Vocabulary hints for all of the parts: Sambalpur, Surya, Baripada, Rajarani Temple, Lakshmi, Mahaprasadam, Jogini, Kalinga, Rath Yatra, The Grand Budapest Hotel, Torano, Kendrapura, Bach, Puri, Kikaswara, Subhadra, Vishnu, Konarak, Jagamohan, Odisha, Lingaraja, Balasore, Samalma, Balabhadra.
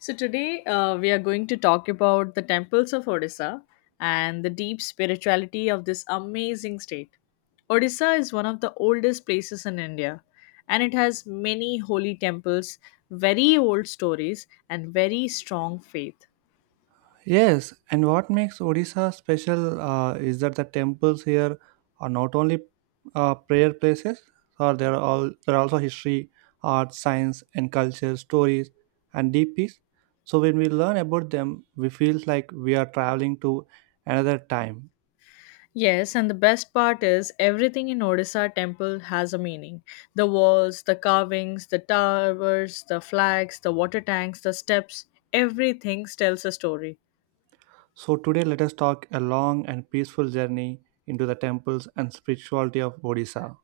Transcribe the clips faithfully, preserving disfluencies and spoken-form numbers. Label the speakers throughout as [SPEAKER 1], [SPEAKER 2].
[SPEAKER 1] So today uh, we are going to talk about the temples of Odisha and the deep spirituality of this amazing state. Odisha is one of the oldest places in India and it has many holy temples, very old stories and very strong faith.
[SPEAKER 2] Yes, and what makes Odisha special uh, is that the temples here are not only uh, prayer places, or there are all there are also history, art, science, and culture, stories, and deep peace. So when we learn about them, we feel like we are traveling to another time.
[SPEAKER 1] Yes, and the best part is everything in Odisha temple has a meaning. The walls, the carvings, the towers, the flags, the water tanks, the steps, everything tells a story.
[SPEAKER 2] So today, let us talk a long and peaceful journey into the temples and spirituality of Odisha.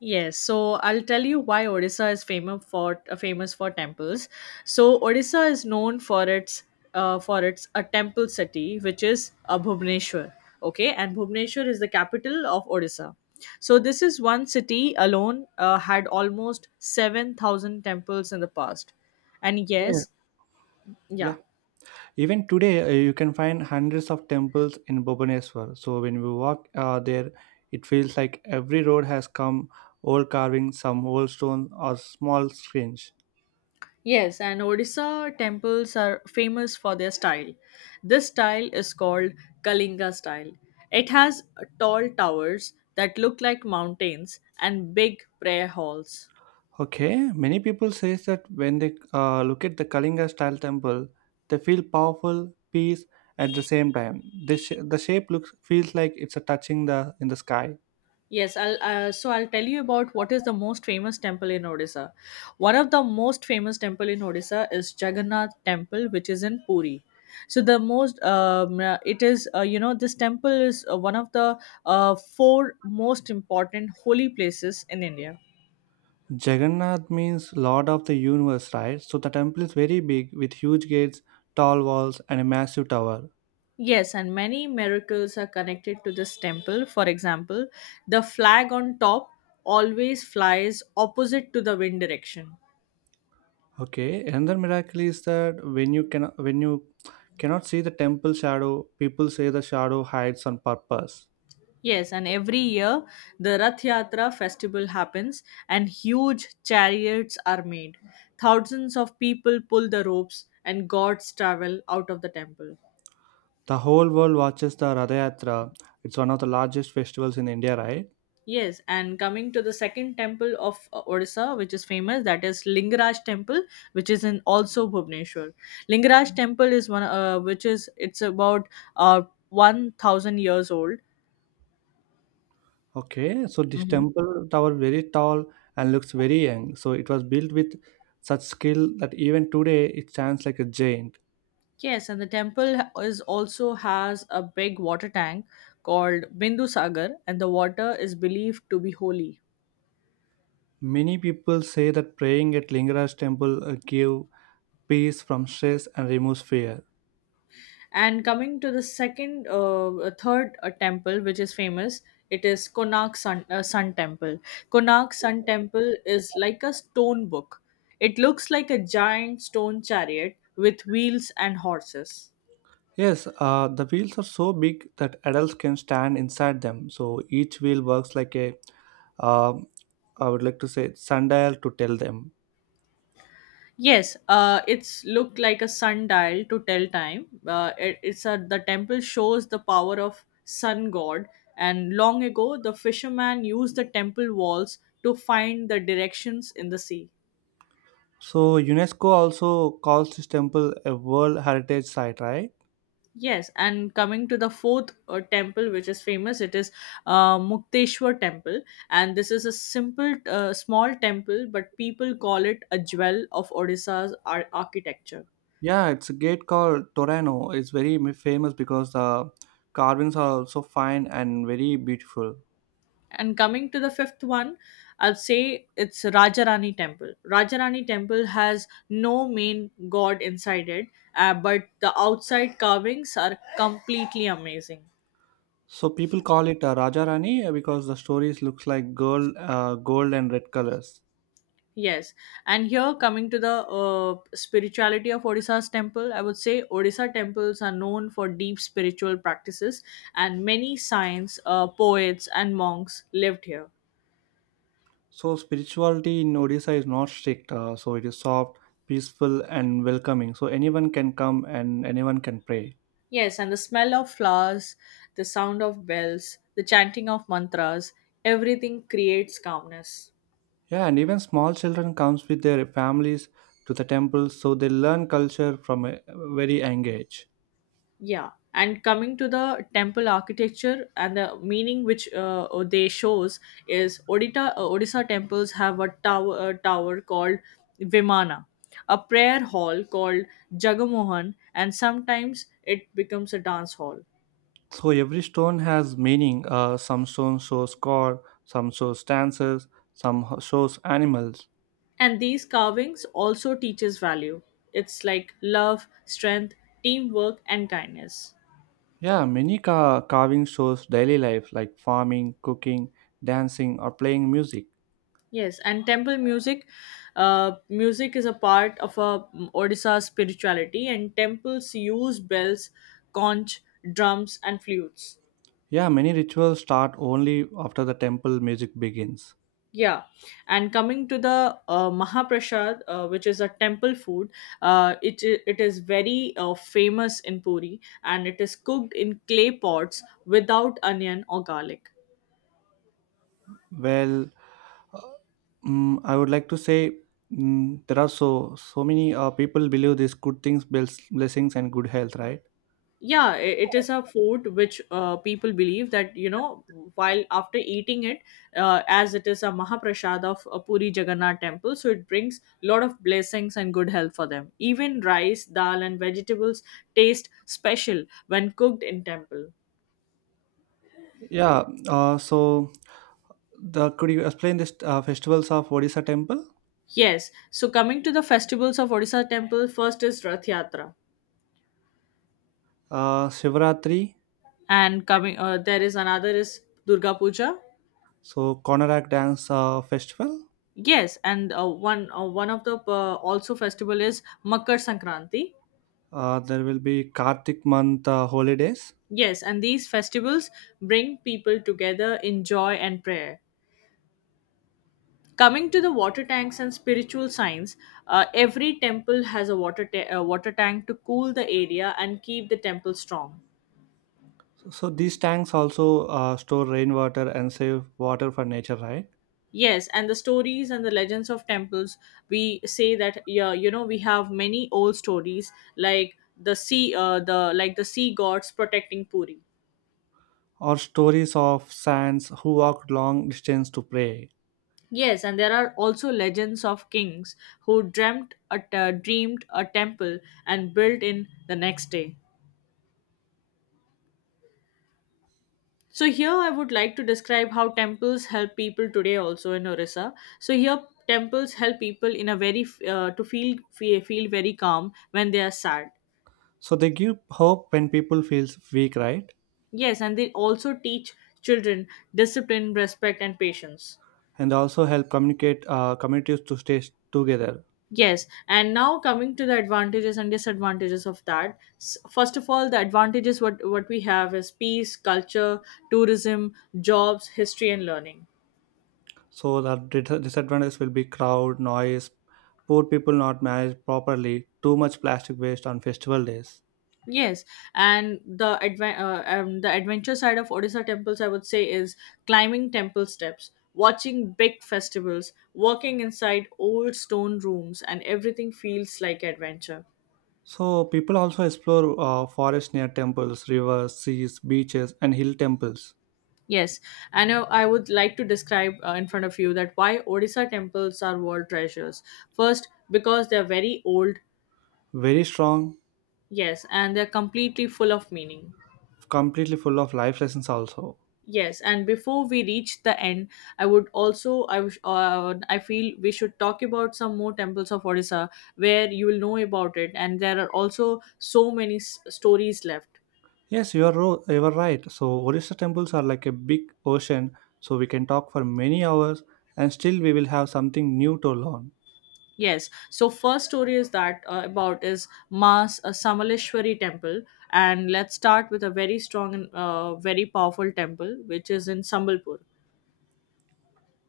[SPEAKER 1] Yes, so I'll tell you why Odisha is famous for uh, famous for temples. So Odisha is known for its uh, for its a temple city, which is uh, Bhubaneswar. Okay, and Bhubaneswar is the capital of Odisha. So this is one city alone uh, had almost seven thousand temples in the past, and
[SPEAKER 2] Yeah,
[SPEAKER 1] yes,
[SPEAKER 2] yeah.
[SPEAKER 1] yeah.
[SPEAKER 2] Even today, uh, you can find hundreds of temples in Bhubaneswar. So when we walk uh, there, it feels like every road has come old carving, some old stone or small screens.
[SPEAKER 1] Yes, and Odisha temples are famous for their style. This style is called Kalinga style. It has tall towers that look like mountains and big prayer halls.
[SPEAKER 2] Okay, many people says that when they uh, look at the Kalinga style temple, they feel powerful, peace at the same time. This sh- the shape looks feels like it's a touching the in the sky.
[SPEAKER 1] Yes, I'll, uh, so I'll tell you about what is the most famous temple in Odisha. One of the most famous temple in Odisha is Jagannath Temple, which is in Puri. So the most, um, uh, it is uh, you know this temple is uh, one of the uh, four most important holy places in India.
[SPEAKER 2] Jagannath means Lord of the Universe, right? So the temple is very big with huge gates, tall walls, and a massive tower.
[SPEAKER 1] Yes, and many miracles are connected to this temple. For example, the flag on top always flies opposite to the wind direction.
[SPEAKER 2] Okay, another miracle is that when you can when you cannot see the temple shadow, people say the shadow hides on purpose.
[SPEAKER 1] Yes, and every year the Rath Yatra festival happens and huge chariots are made. Thousands of people pull the ropes and gods travel out of the temple.
[SPEAKER 2] The whole world watches the Radhayatra. It's one of the largest festivals in India, right?
[SPEAKER 1] Yes, and coming to the second temple of uh, Odisha, which is famous, that is Lingaraj Temple, which is in also Bhubaneswar. Lingaraj Temple is one, uh, which is it's about uh one thousand years old.
[SPEAKER 2] Okay, so this
[SPEAKER 1] hmm
[SPEAKER 2] temple tower very tall and looks very young. So it was built with such skill that even today it stands like a giant.
[SPEAKER 1] Yes, and the temple ha- is also has a big water tank called Bindu Sagar, and the water is believed to be holy.
[SPEAKER 2] Many people say that praying at Lingaraja temple uh, give peace from stress and removes fear.
[SPEAKER 1] And coming to the second, uh, uh, third uh, temple, which is famous, it is Konark Sun, uh, Sun Temple. Konark Sun Temple is like a stone book. It looks like a giant stone chariot with wheels and horses.
[SPEAKER 2] Yes, uh, the wheels are so big that adults can stand inside them. So each wheel works like a, um, I would like to say, sundial to tell them.
[SPEAKER 1] Yes, uh, it's looked like a sundial to tell time. Uh, it, it's a the temple shows the power of sun god, and long ago the fisherman used the temple walls to find the directions in the sea.
[SPEAKER 2] So UNESCO also calls this temple a World Heritage Site, right?
[SPEAKER 1] Yes, and coming to the fourth uh, temple, which is famous, it is uh, Mukteshwar Temple, and this is a simple, uh, small temple, but people call it a jewel of Odisha's ar- architecture.
[SPEAKER 2] Yeah, it's a gate called Torano. It's very m- famous because the carvings are also fine and very beautiful.
[SPEAKER 1] And coming to the fifth one, I'll say it's Rajarani Temple. Rajarani Temple has no main god inside it, uh, but the outside carvings are completely amazing.
[SPEAKER 2] So people call it uh, Raja Rani uh, because the stories looks like gold, uh, gold and red colors.
[SPEAKER 1] Yes, and here coming to the uh, spirituality of Odisha's temple, I would say Odisha temples are known for deep spiritual practices, and many saints, uh, poets, and monks lived here.
[SPEAKER 2] So, spirituality in Odisha is not strict, uh, so it is soft, peaceful, and welcoming. So, anyone can come and anyone can pray.
[SPEAKER 1] Yes, and the smell of flowers, the sound of bells, the chanting of mantras, everything creates calmness.
[SPEAKER 2] Yeah, and even small children comes with their families to the temple, so they learn culture from a very young age.
[SPEAKER 1] Yeah, and coming to the temple architecture and the meaning which uh, uh, they shows is Odita uh, Odisha temples have a tower, a tower called Vimana, a prayer hall called Jagamohan, and sometimes it becomes a dance hall.
[SPEAKER 2] So, every stone has meaning. Uh, some stone shows God, some shows dances, some ho- shows animals.
[SPEAKER 1] And these carvings also teaches value. It's like love, strength, teamwork, and kindness.
[SPEAKER 2] Yeah, many ca- carving shows daily life like farming, cooking, dancing, or playing music.
[SPEAKER 1] Yes, and temple music, uh, music is a part of a mm, Odisha spirituality, and temples use bells, conch, drums, and flutes.
[SPEAKER 2] Yeah, many rituals start only after the temple music begins.
[SPEAKER 1] Yeah, and coming to the uh, Mahaprasad, uh, which is a temple food, uh, it i- it is very uh, famous in Puri, and it is cooked in clay pots without onion or garlic.
[SPEAKER 2] Well, uh, mm, I would like to say mm, there are so so many uh, people believe these good things, bless, blessings, and good health, right?
[SPEAKER 1] Yeah, i- it is a food which uh, people believe that you know while after eating it, uh, as it is a mahaprasad of uh, Puri Jagannath temple, so it brings lot of blessings and good health for them. Even rice, dal and vegetables taste special when cooked in temple.
[SPEAKER 2] Yeah. Uh, so, the could you explain this uh, festivals of Odisha temple?
[SPEAKER 1] Yes, so coming to the festivals of Odisha temple, first is Rath Yatra,
[SPEAKER 2] Uh, Shivaratri,
[SPEAKER 1] and coming uh, there is another is Durga Puja.
[SPEAKER 2] so Konarak dance uh, festival.
[SPEAKER 1] Yes, and uh, one uh, one of the uh, also festival is Makar Sankranti.
[SPEAKER 2] Uh, there will be Kartik month uh, holidays.
[SPEAKER 1] Yes, and these festivals bring people together in joy and prayer. Coming to the water tanks and spiritual signs, uh, every temple has a water, ta- uh, water tank to cool the area and keep the temple strong.
[SPEAKER 2] So, so these tanks also uh, store rainwater and save water for nature, right?
[SPEAKER 1] Yes, and the stories and the legends of temples, we say that yeah, you know, we have many old stories like the sea, uh, the like the sea gods protecting Puri.
[SPEAKER 2] Or stories of saints who walked long distance to pray.
[SPEAKER 1] Yes, and there are also legends of kings who dreamt a uh, dreamed a temple and built in the next day. So here I would like to describe how temples help people today also in Orissa. So here temples help people in a very f- uh, to feel fe- feel very calm when they are sad.
[SPEAKER 2] So they give hope when people feel weak, right?
[SPEAKER 1] Yes, and they also teach children discipline, respect and patience.
[SPEAKER 2] And they also help communicate uh, communities to stay together.
[SPEAKER 1] Yes, and now coming to the advantages and disadvantages of that. S- First of all, the advantages what what we have is peace, culture, tourism, jobs, history, and learning.
[SPEAKER 2] So the dis- disadvantage will be crowd, noise, poor people not managed properly, too much plastic waste on festival days.
[SPEAKER 1] Yes, and the adva- uh, um, the adventure side of Odisha temples, I would say, is climbing temple steps, watching big festivals, walking inside old stone rooms, and everything feels like adventure.
[SPEAKER 2] So people also explore uh, forests near temples, rivers, seas, beaches, and hill temples.
[SPEAKER 1] Yes, and uh, I would like to describe uh, in front of you that why Odisha temples are world treasures. First, because they're very old,
[SPEAKER 2] Very strong,
[SPEAKER 1] yes, and they're completely full of meaning.
[SPEAKER 2] completely full of life lessons also.
[SPEAKER 1] Yes, and before we reach the end, I would also I wish uh, I feel we should talk about some more temples of Odisha where you will know about it, and there are also so many s- stories left.
[SPEAKER 2] Yes, you are, ro- you are right. So, Orissa temples are like a big ocean, so we can talk for many hours and still we will have something new to learn.
[SPEAKER 1] Yes. So first story is that uh, about is Ma's uh, Samaleshwari temple, and let's start with a very strong and uh, very powerful temple, which is in Sambalpur.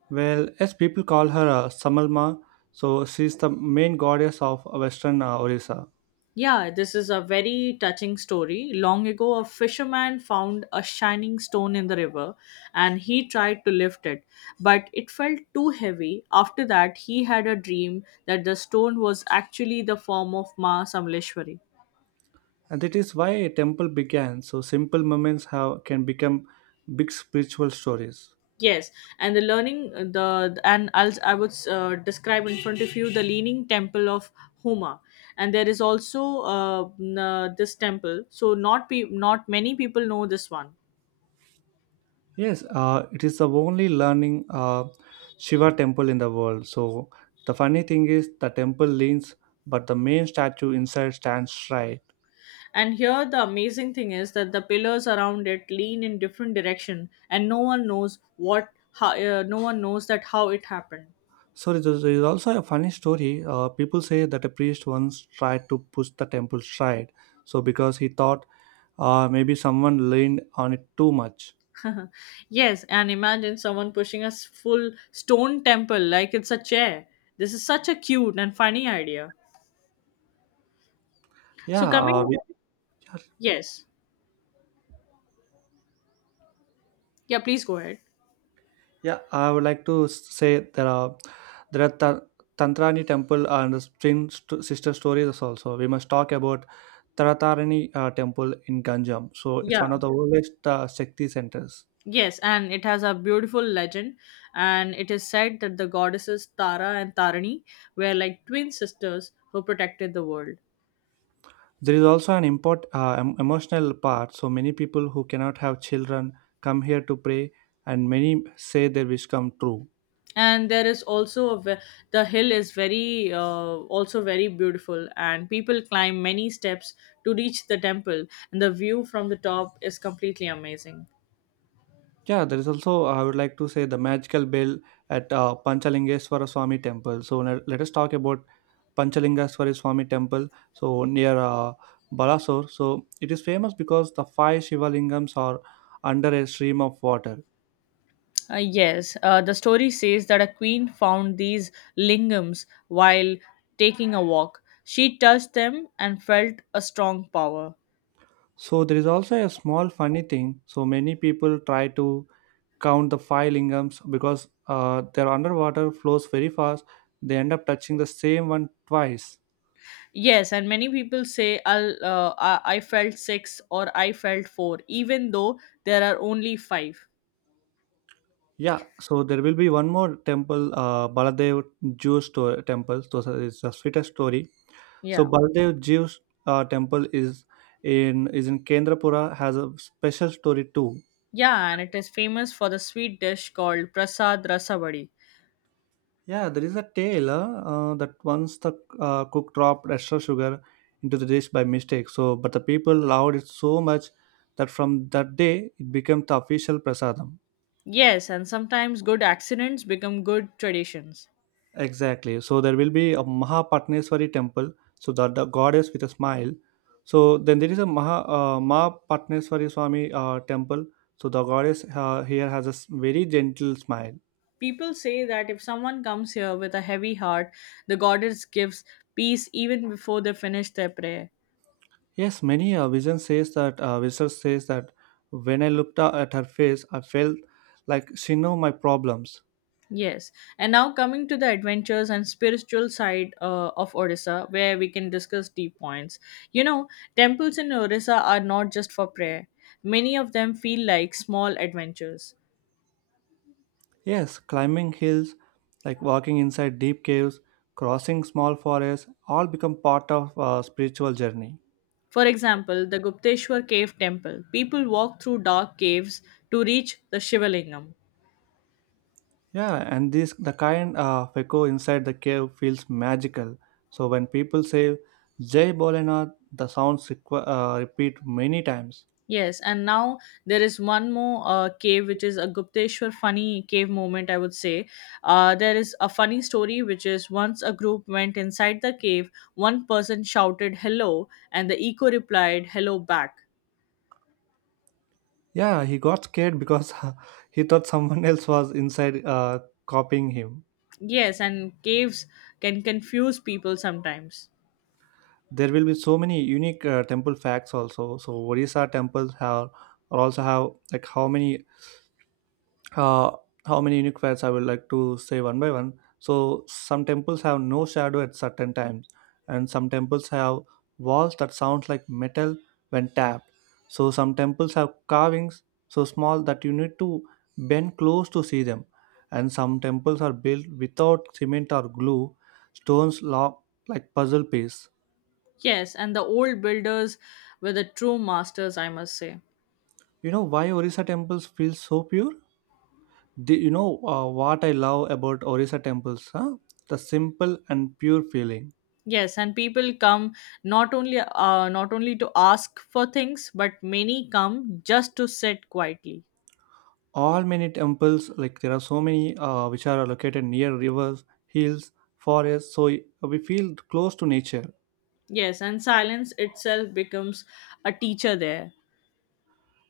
[SPEAKER 2] Well, as people call her uh, Samalma, so she's the main goddess of Western uh, Orissa.
[SPEAKER 1] Yeah, this is a very touching story. Long ago, a fisherman found a shining stone in the river, and he tried to lift it, but it felt too heavy. After that, he had a dream that the stone was actually the form of Ma Samleshwari.
[SPEAKER 2] And that is why a temple began. So, simple moments have, can become big spiritual stories.
[SPEAKER 1] Yes, and the learning uh, the and I'll, I would uh, describe in front of you the leaning temple of Huma, and there is also uh, n- uh, this temple. So not pe- not many people know this one.
[SPEAKER 2] Yes, uh, it is the only learning uh, Shiva temple in the world. So the funny thing is, the temple leans, but the main statue inside stands straight.
[SPEAKER 1] And here the amazing thing is that the pillars around it lean in different direction, and no one knows what how uh, no one knows that how it happened.
[SPEAKER 2] So there is there is also a funny story. Uh, people say that a priest once tried to push the temple straight, so because he thought uh, maybe someone leaned on it too much.
[SPEAKER 1] Yes, and imagine someone pushing a s- full stone temple like it's a chair. This is such a cute and funny idea. So
[SPEAKER 2] Yeah,
[SPEAKER 1] coming
[SPEAKER 2] uh, we,
[SPEAKER 1] Yes. Yeah, please go ahead.
[SPEAKER 2] Yeah, I would like to s- say there are there are Ta- Tantrani temple and the spring st- sister stories also. We must talk about Taratarani uh, temple in Ganjam. So it's
[SPEAKER 1] Yeah.
[SPEAKER 2] one of the oldest uh, Shakti centers.
[SPEAKER 1] Yes, and it has a beautiful legend and it is said that the goddesses Tara and Tarani were like twin sisters who protected the world.
[SPEAKER 2] There is also an import uh, em- emotional part. So many people who cannot have children come here to pray, and many say their wish come true.
[SPEAKER 1] And there is also a ve- the hill is very uh, also very beautiful and people climb many steps to reach the temple and the view from the top is completely amazing.
[SPEAKER 2] Yeah, there is also I would like to say the magical bell at uh, Panchalingeswara Swami temple. So now let us talk about Panchalingaswari Swami temple, so near uh, Balasore. So it is famous because the five Shivalingams are under a stream of water.
[SPEAKER 1] Uh, yes, uh, the story says that a queen found these lingams while taking a walk. She touched them and felt a strong power.
[SPEAKER 2] So there is also a small funny thing. So many people try to count the five lingams because uh, their underwater flows very fast. They end up touching the same one twice.
[SPEAKER 1] Yes, and many people say I'll, uh, I I felt six or I felt four, even though there are only five.
[SPEAKER 2] Yeah, so there will be one more temple, uh, Baladev Jew store temple. So it's a sweetest story. So
[SPEAKER 1] Yeah.
[SPEAKER 2] Baldev Jiv's uh, temple is in is in Kendrapura has a special story too.
[SPEAKER 1] Yeah, and it is famous for the sweet dish called Prasad Rasavadi.
[SPEAKER 2] Yeah, there is a tale uh, uh, that once the uh, cook dropped extra sugar into the dish by mistake. So, but the people loved it so much that from that day it became the official prasadam.
[SPEAKER 1] Yes, and sometimes good accidents become good traditions.
[SPEAKER 2] Exactly. So there will be a Mahapatneswari temple, so the the goddess with a smile. So then there is a Maha uh, Mahapatneswari Swami uh, temple, so the goddess uh, here has a s- very gentle smile.
[SPEAKER 1] People say that if someone comes here with a heavy heart, the goddess gives peace even before they finish their prayer.
[SPEAKER 2] Yes, many uh, vision says that uh, research says that when I looked a- at her face, I felt like she knew my problems.
[SPEAKER 1] Yes. And now coming to the adventures and spiritual side uh, of Odisha, where we can discuss deep points. You know, temples in Odisha are not just for prayer, many of them feel like small adventures.
[SPEAKER 2] Yes, climbing hills, like walking inside deep caves, crossing small forests, all become part of a spiritual journey.
[SPEAKER 1] For example, the Gupteshwar Cave Temple. People walk through dark caves to reach the Shivalingam.
[SPEAKER 2] Yeah, and this the kind of echo inside the cave feels magical. So when people say Jai Bolenath, the sounds requ- uh, repeat many times.
[SPEAKER 1] Yes, and now there is one more uh, cave, which is a Gupteshwar funny cave moment, I would say. Uh, there is a funny story, which is once a group went inside the cave, one person shouted hello, and the echo replied hello back.
[SPEAKER 2] Yeah, he got scared because he thought someone else was inside uh, copying him.
[SPEAKER 1] Yes, and caves can confuse people sometimes.
[SPEAKER 2] There will be so many unique uh, temple facts also. So Orissa temples have also have like how many uh, how many unique wares I would like to say one by one. So some temples have no shadow at certain times, and some temples have walls that sound like metal when tapped. So some temples have carvings so small that you need to bend close to see them, and some temples are built without cement or glue, stones locked like puzzle piece.
[SPEAKER 1] Yes, and the old builders were the true masters, I must say.
[SPEAKER 2] You know why Orissa temples feel so pure? The, you know uh, What I love about Orissa temples, huh? The simple and pure feeling.
[SPEAKER 1] Yes, and people come not only uh, not only to ask for things, but many come just to sit quietly.
[SPEAKER 2] All Many temples like there are so many uh, which are located near rivers hills forests, so we feel close to nature.
[SPEAKER 1] Yes, and silence itself becomes a teacher there.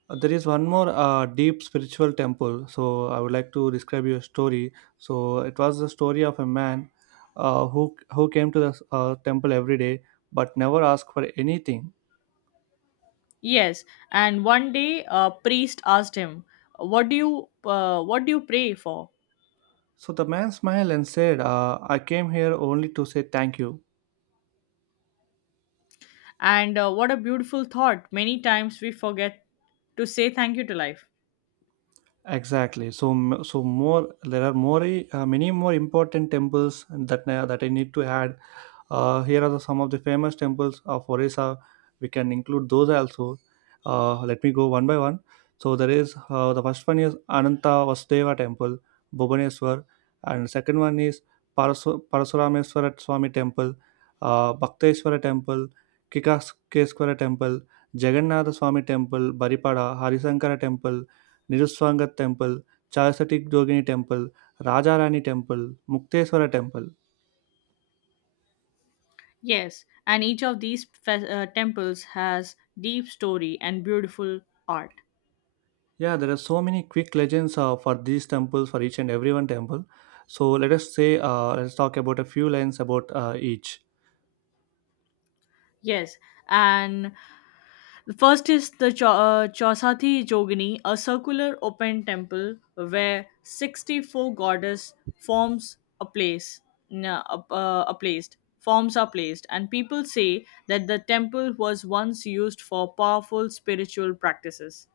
[SPEAKER 2] Uh, there is one more uh, deep spiritual temple, so I would like to describe your story. So it was the story of a man uh, who who came to the uh, temple every day but never asked for anything.
[SPEAKER 1] Yes, and one day a priest asked him, "What do you uh, what do you pray for?"
[SPEAKER 2] So the man smiled and said, uh, "I came here only to say thank you."
[SPEAKER 1] And uh, what a beautiful thought. Many times we forget to say thank you to life.
[SPEAKER 2] Exactly. So, m- so more there are more i- uh, many more important temples that I- that I need to add. Uh, here are the, some of the famous temples of Orissa. We can include those also. Uh, let me go one by one. So there is uh, the first one is Ananta Vasudeva Temple, Bhubaneswar, and second one is Parasu- Parasurameswara Swami Temple, uh, Bhakteswara Temple, Kikaswara Temple, Jagannatha Swami Temple, Baripada, Harisankara Temple. నిరుత్సాంగ temple, Charismatic Jogini temple, Rajarani temple, Mukteswara temple.
[SPEAKER 1] Yes, and each of these fe- uh, temples has deep story and beautiful art.
[SPEAKER 2] Yeah, there are so many quick legends uh, for these temples, for each and every one temple. So let us say, uh, let's talk about a few lines about uh, each.
[SPEAKER 1] Yes, and the first is the Cho- uh, Chausathi Jogini, a circular open temple where sixty-four goddess forms a place, na- a, uh, a placed forms are placed, and people say that the temple was once used for powerful spiritual practices.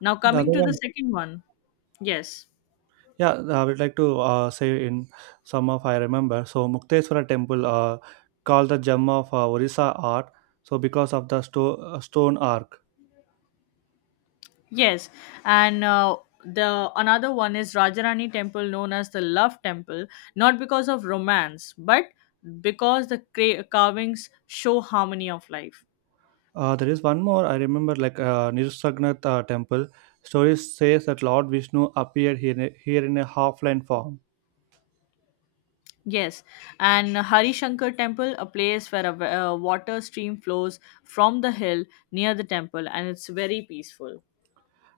[SPEAKER 1] Now
[SPEAKER 2] The
[SPEAKER 1] coming
[SPEAKER 2] other
[SPEAKER 1] to the
[SPEAKER 2] one,
[SPEAKER 1] second one, yes.
[SPEAKER 2] yeah, I would like to uh, say in some of I remember. So Mukteswara temple, uh, called the gem of uh, Orissa art. So because of the sto- uh, stone arc.
[SPEAKER 1] Yes, and uh, the another one is Rajarani Temple, known as the Love Temple, not because of romance, but because the cra- carvings show harmony of life.
[SPEAKER 2] Uh, there is one more I remember, like uh, Nirusagnath uh, temple. Stories says that Lord Vishnu appeared here in a, here in a half-line form,
[SPEAKER 1] Yes, and Hari Shankar Temple, a place where a wa- uh, water stream flows from the hill near the temple, and it's very peaceful.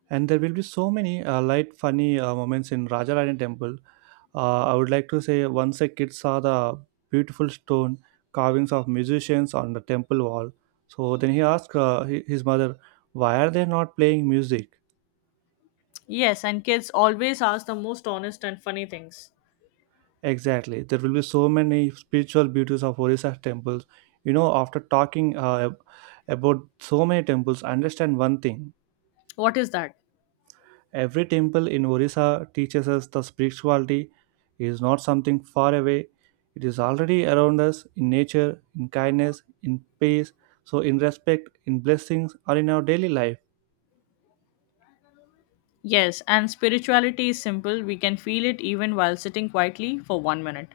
[SPEAKER 2] and there will be so many uh, light, funny uh, moments in Rajarani temple. Uh, I would like to say once a kid saw the beautiful stone carvings of musicians on the temple wall. So then he asked uh, hi- his mother, "Why are they not playing music?"
[SPEAKER 1] Yes, and kids always ask the most honest and funny things.
[SPEAKER 2] Exactly. There will be so many spiritual beauties of Orissa temples. You know, after talking uh, about so many temples, understand one thing.
[SPEAKER 1] What is that?
[SPEAKER 2] Every temple in Orissa teaches us the spirituality is not something far away. It is already around us in nature, in kindness, in peace, so in respect, in blessings, or in our daily life.
[SPEAKER 1] Yes, and spirituality is simple. We can feel it even while sitting quietly for one minute.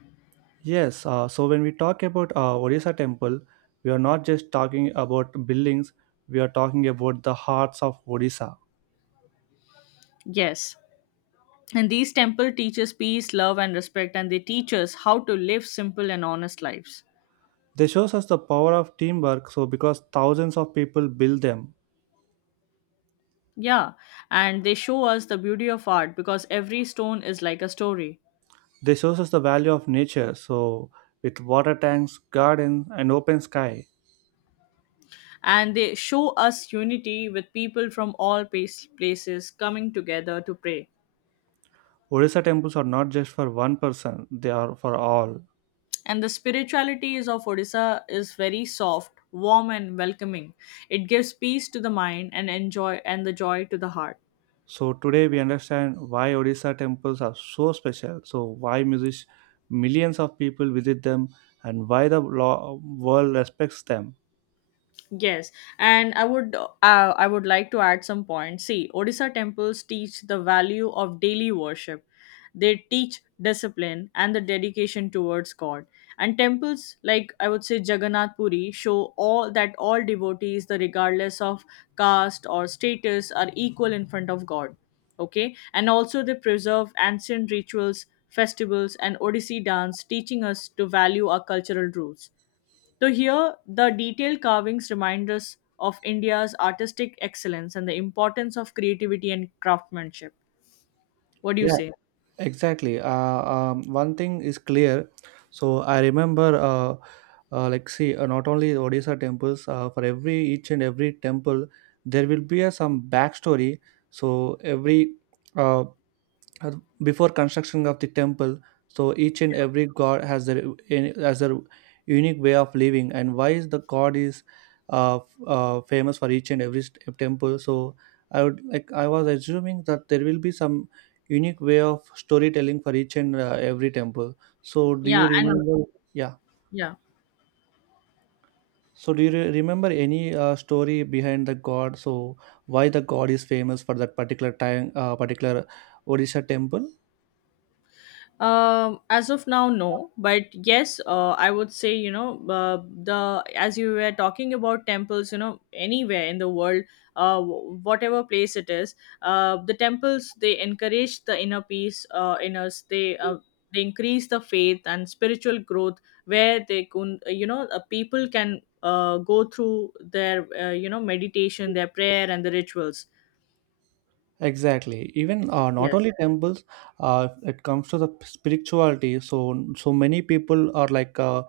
[SPEAKER 2] Yes, uh, so when we talk about uh, Orissa temple, we are not just talking about buildings, we are talking about the hearts of Odisha.
[SPEAKER 1] Yes. And these temple teaches peace, love, and respect, and they teach us how to live simple and honest lives.
[SPEAKER 2] They shows us the power of teamwork. So because thousands of people build them,
[SPEAKER 1] Yeah, and they show us the beauty of art because every stone is like a story.
[SPEAKER 2] they shows us the value of nature. So with water tanks, gardens, and open sky,
[SPEAKER 1] And they show us unity with people from all pace- places coming together to pray.
[SPEAKER 2] Odisha temples are not just for one person; they are for all.
[SPEAKER 1] And the spirituality is of Odisha is very soft, warm, and welcoming. It gives peace to the mind and enjoy and the joy to the heart.
[SPEAKER 2] So today we understand why Odisha temples are so special. So why music, millions of people visit them, and why the law, world respects them.
[SPEAKER 1] Yes, and I would uh, I would like to add some points. See, Odisha temples teach the value of daily worship. They teach discipline and the dedication towards God. And temples like I would say Jagannath Puri show all that all devotees, the regardless of caste or status, are equal in front of God. Okay, and also they preserve ancient rituals, festivals, and Odissi dance, teaching us to value our cultural roots. So here, the detailed carvings remind us of India's artistic excellence and the importance of creativity and craftsmanship. What do you
[SPEAKER 2] Yeah,
[SPEAKER 1] say?
[SPEAKER 2] exactly. Uh, um, one thing is clear. So I remember, uh, uh, like, see, uh, not only Odisha temples. Uh, for every each and every temple, there will be a, some backstory. So every uh, uh, before construction of the temple, so each and every god has their in- has their unique way of living, and why is the god is uh, f- uh, famous for each and every st- temple. So I would like I was assuming that there will be some unique way of storytelling for each and uh, every temple. So do you
[SPEAKER 1] Yeah, and
[SPEAKER 2] remember? Yeah,
[SPEAKER 1] yeah.
[SPEAKER 2] so do you re- remember any uh, story behind the god, so why the god is famous for that particular time uh, particular Odisha temple?
[SPEAKER 1] Um, as of now, no. But yes, uh, I would say, you know, uh, the, as you were talking about temples, you know, anywhere in the world, uh, w- whatever place it is, uh, the temples, they encourage the inner peace uh, in us. They uh, they increase the faith and spiritual growth where they can, you know, uh, people can uh, go through their, uh, you know, meditation, their prayer, and the rituals.
[SPEAKER 2] Exactly. Even uh, not only
[SPEAKER 1] Yes,
[SPEAKER 2] temples, uh, it comes to the spirituality. So so many people are like uh,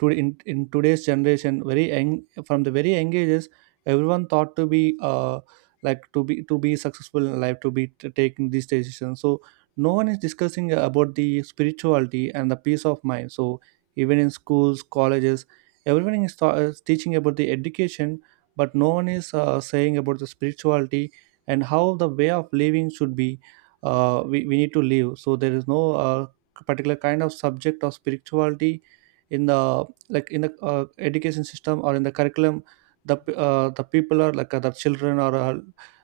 [SPEAKER 2] to in, in today's generation, very young, from the very young ages, everyone thought to be uh, like to be to be successful in life, to be t- taking these decisions. So no one is discussing about the spirituality and the peace of mind. So even in schools, colleges, everyone is, th- is teaching about the education, but no one is uh, saying about the spirituality and how the way of living should be uh, we, we need to live. So there is no uh, particular kind of subject of spirituality in the like in the uh, education system or in the curriculum the p- uh, the people are like uh, the children are uh,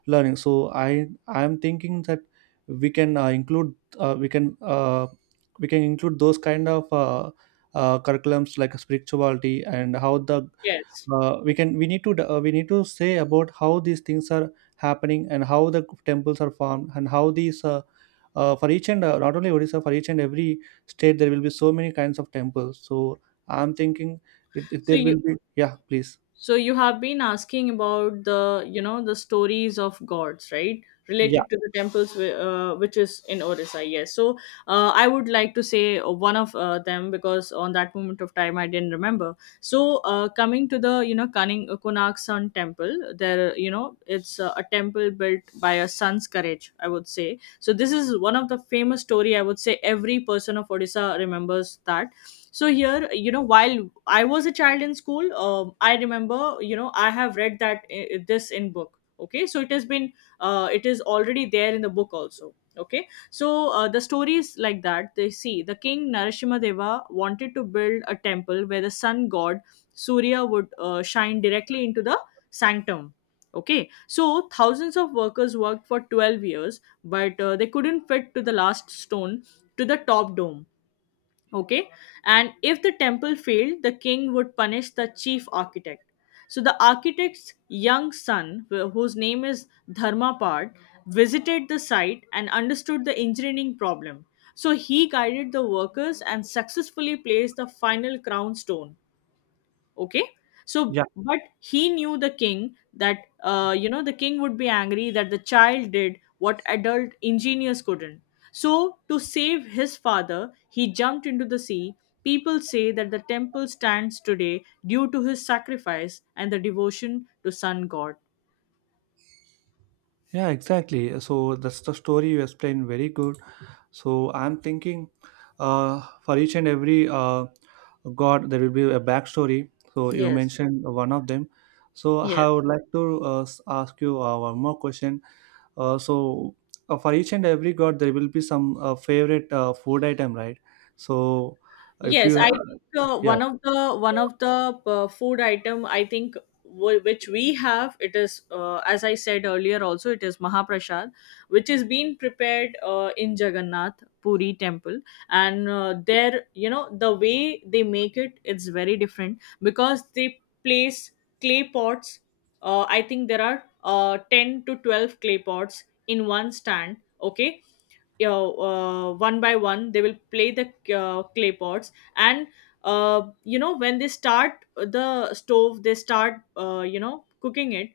[SPEAKER 2] learning. So i i am thinking that we can uh, include, uh, we can uh, we can include those kind of uh, uh, curriculums, like spirituality, and how the
[SPEAKER 1] yes.
[SPEAKER 2] uh, we can, we need to uh, we need to say about how these things are happening and how the temples are formed and how these uh, uh, for each and uh, not only Odisha, for each and every state there will be so many kinds of temples. So I'm thinking, if, if
[SPEAKER 1] So
[SPEAKER 2] there will
[SPEAKER 1] you
[SPEAKER 2] be, yeah, please.
[SPEAKER 1] So you have been asking about the, you know, the stories of gods, right?
[SPEAKER 2] Yeah.
[SPEAKER 1] Related to the temples, whi- uh, which is in Orissa, yes. So uh, I would like to say one of uh, them because on that moment of time I didn't remember. So uh, coming to the, you know, Kaning, uh, Konark Sun Temple, there, you know, it's uh, a temple built by a sun's courage, I would say. So this is one of the famous story, I would say every person of Odisha remembers that. So here, you know, while I was a child in school, um, I remember, you know, I have read that uh, this in book. Okay, so it has been uh, it is already there in the book also. Okay. So uh, the story is like that. They see the king Narasimha Deva wanted to build a temple where the sun god Surya would uh, shine directly into the sanctum. Okay, so thousands of workers worked for twelve years, but uh, they couldn't fit to the last stone to the top dome. Okay. And if the temple failed, the king would punish the chief architect. So the architect's young son, wh- whose name is Dharmapad, visited the site and understood the engineering problem. So he guided the workers and successfully placed the final crown stone. Okay. So
[SPEAKER 2] Yeah,
[SPEAKER 1] but he knew the king that, uh, you know, the king would be angry that the child did what adult engineers couldn't. So to save his father, he jumped into the sea. People say that the temple stands today due to his sacrifice and the devotion to sun god.
[SPEAKER 2] yeah, exactly. So that's the story you explained, very good. So I'm thinking uh, for each and every uh, god there will be a backstory. So you
[SPEAKER 1] Yes,
[SPEAKER 2] mentioned one of them. So
[SPEAKER 1] yes.
[SPEAKER 2] I would like to uh, s- ask you uh, one more question. Uh, so uh, for each and every god there will be some uh, favorite uh, food item, right? So if
[SPEAKER 1] Yes,
[SPEAKER 2] you
[SPEAKER 1] I
[SPEAKER 2] ha-
[SPEAKER 1] think uh,
[SPEAKER 2] yeah.
[SPEAKER 1] one of the one of the uh, food item, I think, w- which we have, it is, uh, as I said earlier also, it is Mahaprasad, which is being prepared uh, in Jagannath Puri temple. And uh, there, you know, the way they make it, it's very different because they place clay pots. uh, I think there are uh, ten to twelve clay pots in one stand. Okay, you know, uh, one by one they will play the uh, clay pots. And uh, you know, when they start the stove, they start, uh, you know, cooking it.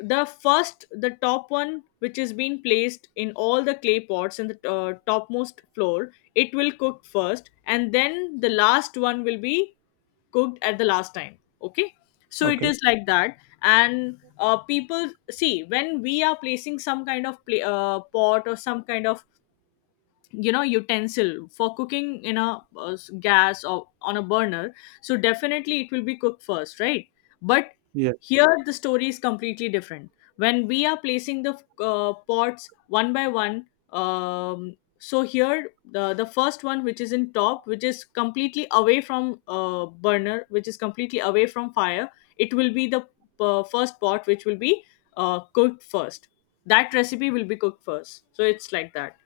[SPEAKER 1] The first, the top one which is being placed in all the clay pots in the uh, topmost floor, it will cook first, and then the last one will be cooked at the last time. Okay, so it
[SPEAKER 2] Okay.
[SPEAKER 1] is like that. And uh, people see, when we are placing some kind of pla uh, pot or some kind of, you know, utensil for cooking in a uh, s- gas or on a burner, so definitely it will be cooked first, right? But
[SPEAKER 2] Yeah.
[SPEAKER 1] here the story is completely different. When we are placing the uh, pots one by one, um, so here, the, the first one which is in top, which is completely away from uh, burner, which is completely away from fire, it will be the uh, first pot which will be uh, cooked first, that recipe will be cooked first. So it's like that.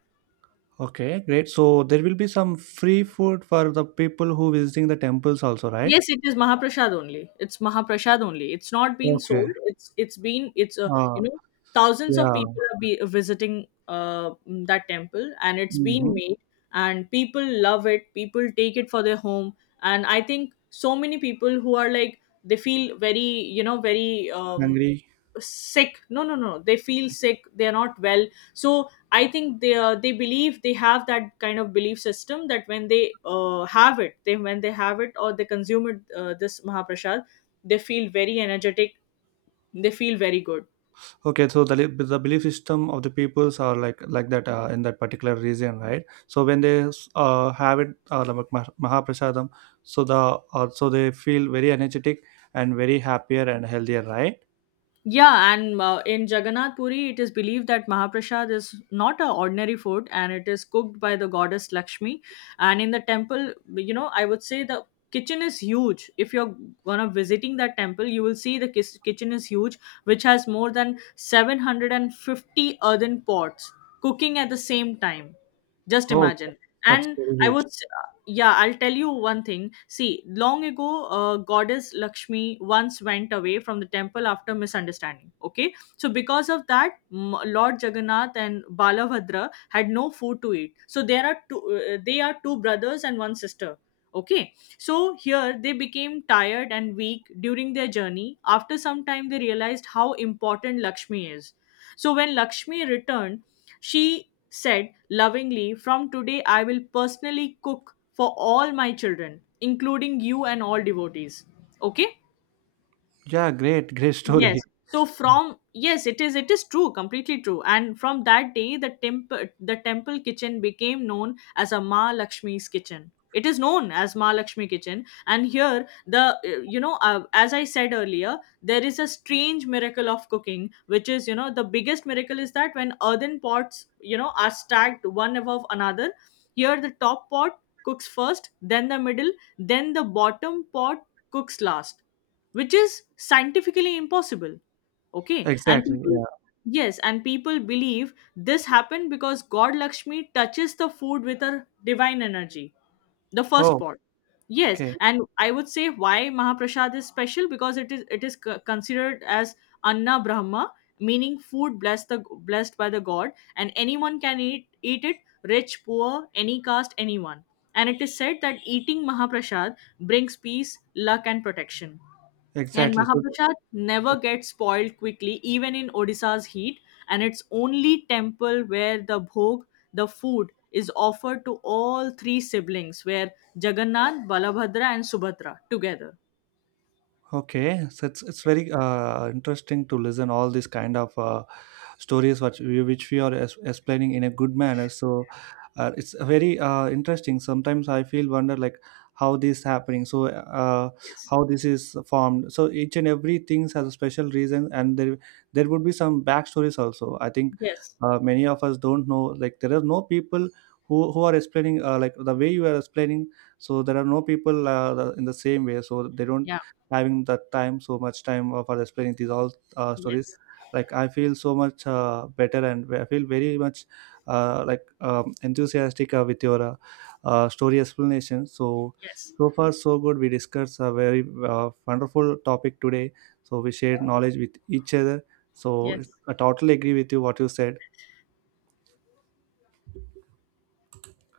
[SPEAKER 2] Okay, great. So there will be some free food for the people who visiting the temples also, right?
[SPEAKER 1] Yes, it is Mahaprasad only. It's Mahaprasad only. It's not been
[SPEAKER 2] Okay.
[SPEAKER 1] sold. It's it's been it's a,
[SPEAKER 2] Uh,
[SPEAKER 1] you know, thousands of
[SPEAKER 2] yeah.
[SPEAKER 1] people are be visiting uh mm, that temple and it's been
[SPEAKER 2] Mm-hmm.
[SPEAKER 1] made. And people love it. People take it for their home. And I think so many people who are like, they feel very, you know, very um
[SPEAKER 2] Hungry.
[SPEAKER 1] sick. No, no, no, they feel sick, they're not well. So I think they uh, they believe they have that kind of belief system that when they uh, have it, they, when they have it or they consume it, uh, this Mahaprasad, they feel very energetic, they feel very good.
[SPEAKER 2] Okay, so the, li- the belief system of the peoples are like like that uh, in that particular region, right? So when they uh, have it, uh, like Mah- Mahaprasadam, so the uh, so they feel very energetic and very happier and healthier, right?
[SPEAKER 1] Yeah, and uh, in Jagannath Puri, it is believed that Mahaprasad is not an ordinary food and it is cooked by the goddess Lakshmi. And in the temple, you know, I would say the kitchen is huge. If you're one of visiting that temple, you will see the kis- kitchen is huge, which has more than seven hundred fifty earthen pots cooking at the same time. Just
[SPEAKER 2] Oh,
[SPEAKER 1] imagine.
[SPEAKER 2] that's
[SPEAKER 1] And
[SPEAKER 2] very
[SPEAKER 1] i
[SPEAKER 2] huge.
[SPEAKER 1] would s- yeah, I'll tell you one thing. See, long ago, uh, goddess Lakshmi once went away from the temple after misunderstanding. Okay, so because of that, m- Lord Jagannath and Balabhadra had no food to eat. So there are two uh, they are two brothers and one sister. Okay, so here they became tired and weak during their journey. After some time, they realized how important Lakshmi is. So when Lakshmi returned, she said lovingly, "From today, I will personally cook for all my children, including you and all devotees." Okay?
[SPEAKER 2] Yeah, great, great story.
[SPEAKER 1] Yes. So
[SPEAKER 2] Yeah.
[SPEAKER 1] from, yes, it is, it is true, completely true. And from that day, the temple the temple kitchen became known as a Ma Lakshmi's kitchen. It is known as Ma Lakshmi kitchen, and here the, uh, you know, uh, as I said earlier, there is a strange miracle of cooking, which is, you know, the biggest miracle is that when earthen pots, you know, are stacked one above another, here the top pot cooks first, then the middle, then the bottom pot cooks last, which is scientifically impossible. Okay, and
[SPEAKER 2] Exactly.
[SPEAKER 1] people,
[SPEAKER 2] Yeah.
[SPEAKER 1] yes, and people believe this happened because god Lakshmi touches the food with her divine energy, the first
[SPEAKER 2] Oh,
[SPEAKER 1] pot. Yes,
[SPEAKER 2] okay.
[SPEAKER 1] and I would say why Mahaprasad is special, because it is, it is c- considered as Anna Brahma, meaning food blessed, the blessed by the god, and anyone can eat eat it, rich, poor, any caste, anyone. And it is said that eating Mahaprasad brings peace, luck, and protection. And
[SPEAKER 2] Exactly. So
[SPEAKER 1] Mahaprasad never gets spoiled quickly, even in Odisha's heat, and it's only temple where the bhog, the food, is offered to all three siblings, where Jagannath, Balabhadra, and Subhadra together.
[SPEAKER 2] okay, so it's it's
[SPEAKER 1] Yes.
[SPEAKER 2] very uh, interesting to listen all these kind of uh, stories which we, which we are es- explaining in a good manner. So uh, it's very uh, interesting. Sometimes I feel wonder like how this happening. So uh,
[SPEAKER 1] Yes.
[SPEAKER 2] how this is formed. So each and every things has a special reason, and there there would be some backstories also. I think
[SPEAKER 1] Yes.
[SPEAKER 2] uh, many of us don't know. Like there are no people who who are explaining uh, like the way you are explaining. So there are no people uh, the, in the same way. So they don't
[SPEAKER 1] Yeah.
[SPEAKER 2] having that time so much time uh, for explaining these all uh, stories.
[SPEAKER 1] Yes.
[SPEAKER 2] Like I feel so much uh, better and I feel very much uh, like um, enthusiastic uh, with your uh, uh, story explanation. So
[SPEAKER 1] Yes.
[SPEAKER 2] so far so good, we discussed a very uh, wonderful topic today. So we shared knowledge with each other. So
[SPEAKER 1] Yes.
[SPEAKER 2] I totally agree with you what you said.